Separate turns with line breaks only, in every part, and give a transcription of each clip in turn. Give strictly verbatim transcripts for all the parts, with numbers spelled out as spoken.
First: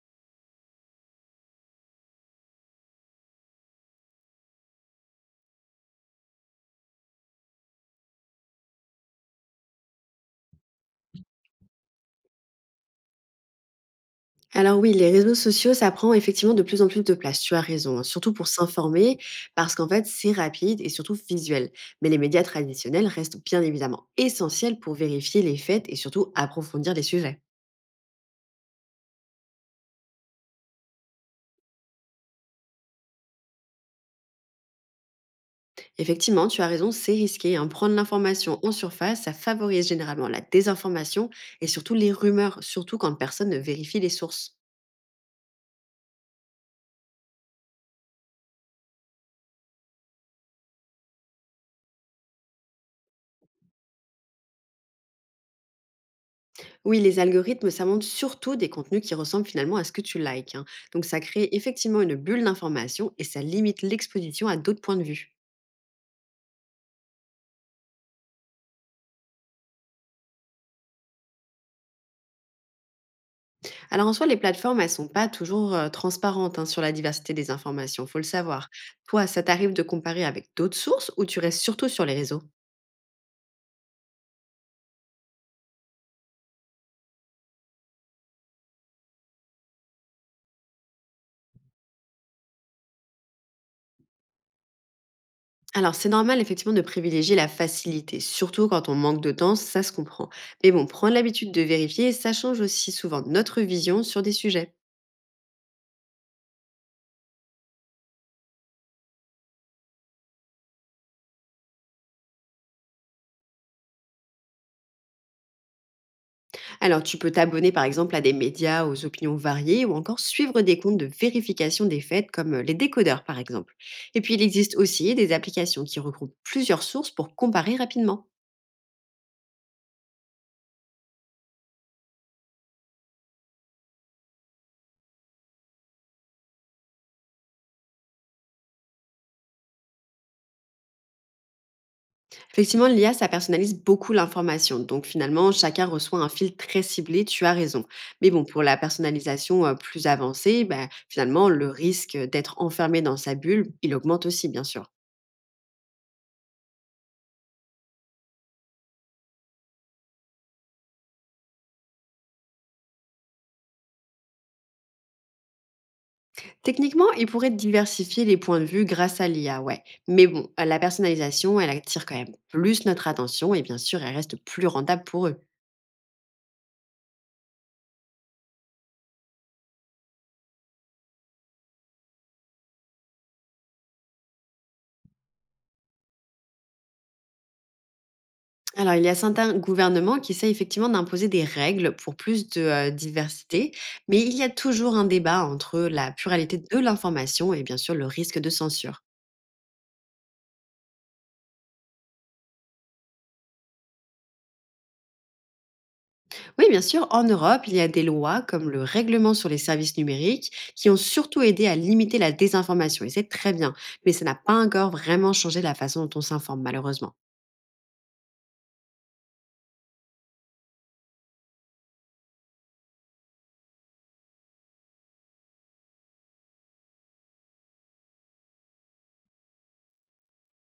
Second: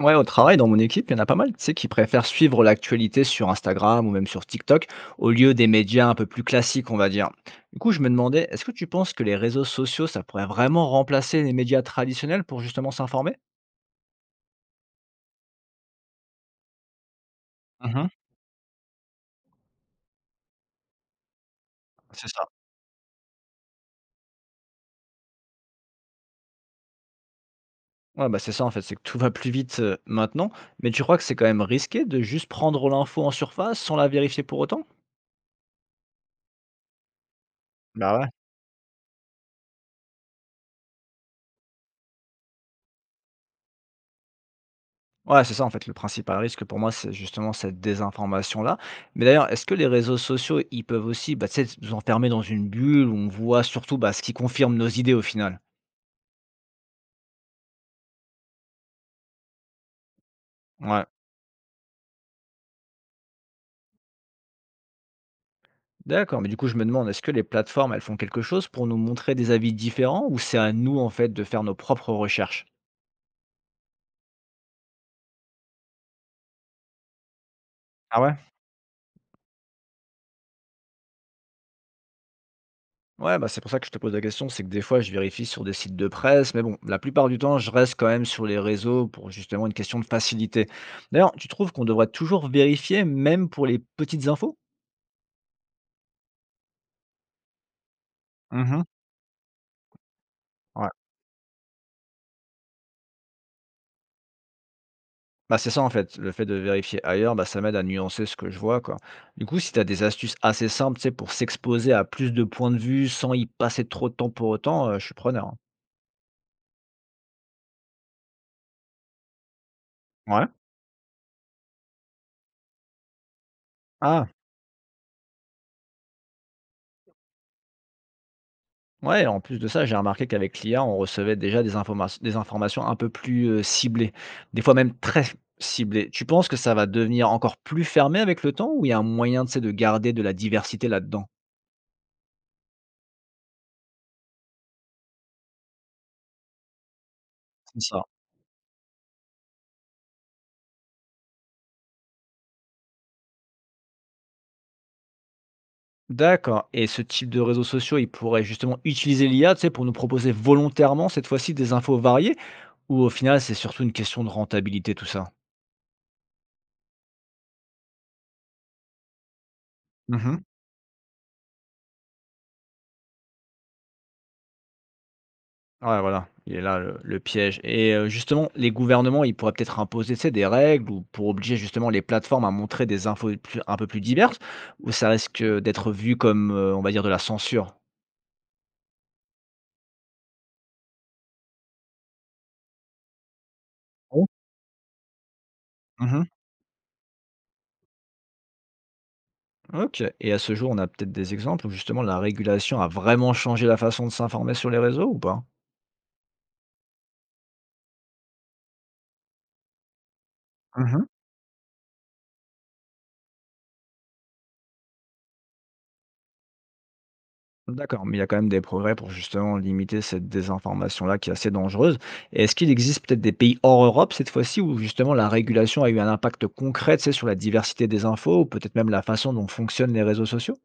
Ouais, au travail, dans mon équipe, il y en a pas mal, tu sais, qui préfèrent suivre l'actualité sur Instagram ou même sur TikTok au lieu des médias un peu plus classiques, on va dire. Du coup, je me demandais, est-ce que tu penses que les réseaux sociaux, ça pourrait vraiment remplacer les médias traditionnels pour justement s'informer?
Alors oui, les réseaux sociaux, ça prend effectivement de plus en plus de place, tu as raison, hein,
Mhm,
surtout pour s'informer, parce qu'en fait, c'est rapide et surtout visuel. Mais les
c'est
médias
ça.
traditionnels restent bien évidemment essentiels pour vérifier les faits et surtout approfondir les sujets.
Ouais, bah c'est ça en fait, c'est que tout va plus vite euh, maintenant, mais tu crois que c'est quand même risqué de juste prendre l'info en surface sans la vérifier pour autant?
Effectivement, tu as raison, c'est risqué, hein. Prendre
Bah ouais.
l'information en surface, ça favorise généralement la désinformation et surtout les rumeurs, surtout quand personne ne vérifie les sources.
Ouais, c'est ça en fait le principal risque pour moi, c'est justement cette désinformation-là. Mais d'ailleurs, est-ce que les réseaux sociaux, ils peuvent aussi, bah, tu sais, nous enfermer dans une bulle où on voit surtout bah, ce qui confirme nos idées au final?
Oui, les algorithmes, ça montre surtout des contenus qui ressemblent finalement à ce que tu likes, hein. Donc
Ouais,
ça crée effectivement une bulle d'information et ça limite l'exposition à d'autres points de vue.
d'accord. Mais du coup, je me demande, est-ce que les plateformes, elles font quelque chose pour nous montrer des avis différents ou c'est à nous en fait de faire nos propres recherches?
Alors en soi, les plateformes, elles sont pas toujours euh, transparentes, hein, sur la diversité des informations, faut
Ah
le
ouais?
savoir. Toi, ça t'arrive de comparer avec d'autres sources ou tu restes surtout sur les réseaux.
Ouais, bah c'est pour ça que je te pose la question, c'est que des fois je vérifie sur des sites de presse, mais bon, la plupart du temps je reste quand même sur les réseaux pour justement une question de facilité. D'ailleurs, tu trouves qu'on devrait toujours vérifier même pour les petites infos?
Alors, c'est normal effectivement de privilégier la facilité, surtout
Mmh.
quand on manque de temps, ça se comprend. Mais bon,
Ouais.
prendre l'habitude de vérifier, ça change aussi souvent notre vision sur des sujets.
Bah, c'est ça, en fait, le fait de vérifier ailleurs, bah, ça m'aide à nuancer ce que je vois, quoi. Du coup, si tu as des astuces assez simples, tu sais, pour s'exposer à plus de points de vue sans y passer trop de temps pour autant, heu, je suis preneur, hein.
Alors, tu peux t'abonner par exemple à des médias aux opinions variées ou encore
Ouais.
suivre des comptes de vérification des faits comme euh, les décodeurs par exemple. Et
Ah!
puis, il existe aussi des applications qui regroupent plusieurs sources pour comparer rapidement.
Ouais, en plus de ça, j'ai remarqué qu'avec l'I A, on recevait déjà des informations des informations un peu plus, heu, ciblées, des fois même très ciblées. Tu penses que ça va devenir encore plus fermé avec le temps ou il y a un moyen, tu sais, de garder de la diversité là-dedans?
Effectivement, l'I A, ça personnalise beaucoup l'information. Donc, finalement, chacun reçoit un fil très ciblé, tu as raison. Mais bon, pour la personnalisation euh, plus avancée, bah, finalement, le risque d'être enfermé dans sa bulle, il augmente aussi, bien sûr.
D'accord, et ce type de réseaux sociaux, ils pourraient justement utiliser l'I A, tu sais, pour nous proposer volontairement, cette fois-ci, des infos variées? Ou au final, c'est surtout une question de rentabilité, tout ça?
Techniquement, il pourrait diversifier les points de vue grâce à l'I A, ouais. Mais
Mmh.
bon, euh, la personnalisation, elle attire quand même plus notre attention et bien sûr, elle reste plus rentable pour eux.
Ouais, voilà, il est là le le piège et, heu, justement, les gouvernements, ils pourraient peut-être imposer, tu sais, des règles ou pour obliger justement les plateformes à montrer des infos plus un peu plus diverses? Ou ça risque d'être vu comme, heu, on va dire, de la censure?
Alors, il y a certains gouvernements qui essaient effectivement d'imposer des règles pour plus de euh, diversité, mais
Oui.
il y a toujours un débat entre la
Mmh.
pluralité de l'information et bien sûr le risque de censure.
OK, et à ce jour, on a peut-être des exemples où justement la régulation a vraiment changé la façon de s'informer sur les réseaux ou pas?
Oui, bien sûr, en Europe, il y a des lois comme le règlement sur les services numériques qui ont
Mmh.
surtout aidé à limiter la désinformation, et c'est très bien, mais ça n'a pas encore vraiment changé la façon dont on s'informe, malheureusement.
D'accord, mais il y a quand même des progrès pour justement limiter cette désinformation-là qui est assez dangereuse. Et est-ce qu'il existe peut-être des pays hors Europe cette fois-ci où justement la régulation a eu un impact concret, tu sais, sur la diversité des infos ou peut-être même la façon dont fonctionnent les réseaux sociaux?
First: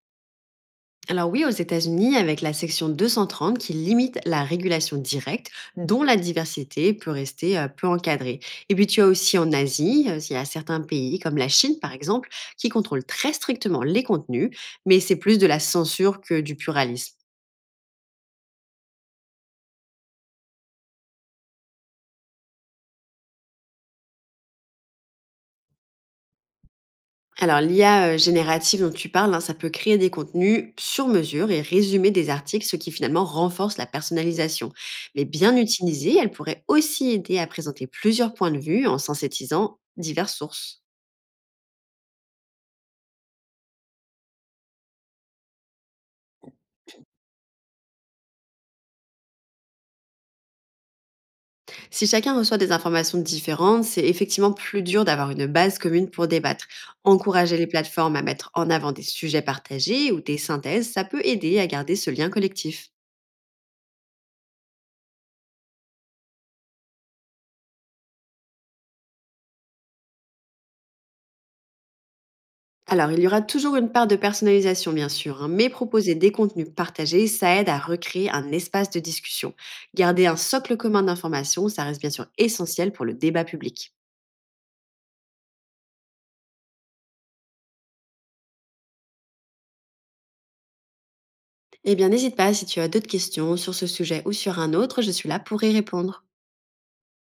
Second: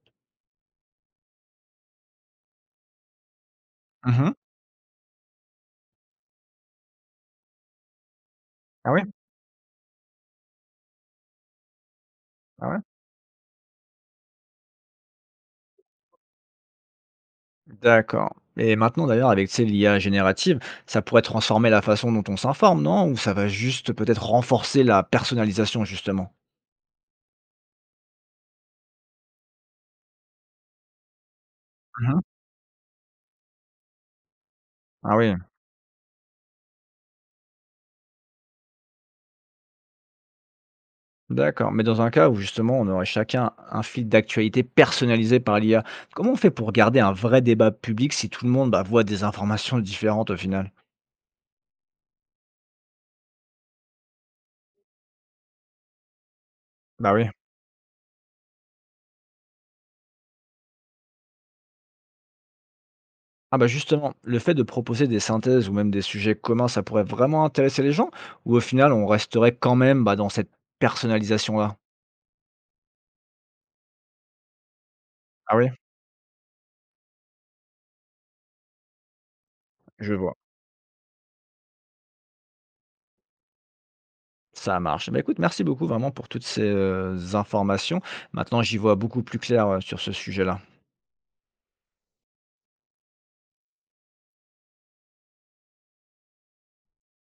Alors oui, aux États-Unis, avec la section deux cent trente qui limite
Mhm.
la régulation directe, dont la diversité peut rester euh, peu encadrée. Et puis
Ah
tu
oui,
as aussi en Asie, euh, il y a certains pays comme la Chine, par exemple,
ah
qui
ouais.
contrôlent très strictement les contenus, mais c'est plus de la censure que du pluralisme.
D'accord. Et maintenant d'ailleurs, avec tu sais, l'I A générative, ça pourrait transformer la façon dont on s'informe, non? Ou ça va juste peut-être renforcer la personnalisation justement?
Alors, l'I A euh, générative dont tu parles, hein, ça peut créer des contenus sur mesure et résumer
Mhm.
des articles, ce qui finalement renforce la personnalisation.
Ah
Mais
oui.
bien utilisée, elle pourrait aussi aider à présenter plusieurs points de vue en synthétisant diverses sources.
D'accord, mais dans un cas où justement on aurait chacun un fil d'actualité personnalisé par l'I A, comment on fait pour garder un vrai débat public si tout le monde bah, voit des informations différentes au final?
Si chacun reçoit des informations différentes, c'est effectivement plus dur d'avoir une base commune pour débattre.
Bah oui.
Encourager les plateformes à mettre en avant des sujets partagés ou des synthèses, ça peut aider à garder ce lien collectif.
Ah bah justement, le fait de proposer des synthèses ou même des sujets communs, ça pourrait vraiment intéresser les gens, ou au final on resterait quand même bah, dans cette personnalisation-là?
Alors, il y aura toujours une part de personnalisation, bien sûr, hein,
Ah
mais
oui,
proposer des contenus partagés, ça aide à recréer un espace de discussion.
je
Garder un
vois.
socle commun d'informations, ça reste bien sûr essentiel pour le débat public.
Ça marche. Bah écoute, merci beaucoup vraiment pour toutes ces euh, informations. Maintenant j'y vois beaucoup plus clair euh, sur ce sujet-là.
Eh bien, n'hésite pas si tu as d'autres questions sur ce sujet ou sur un autre, je suis là pour y répondre.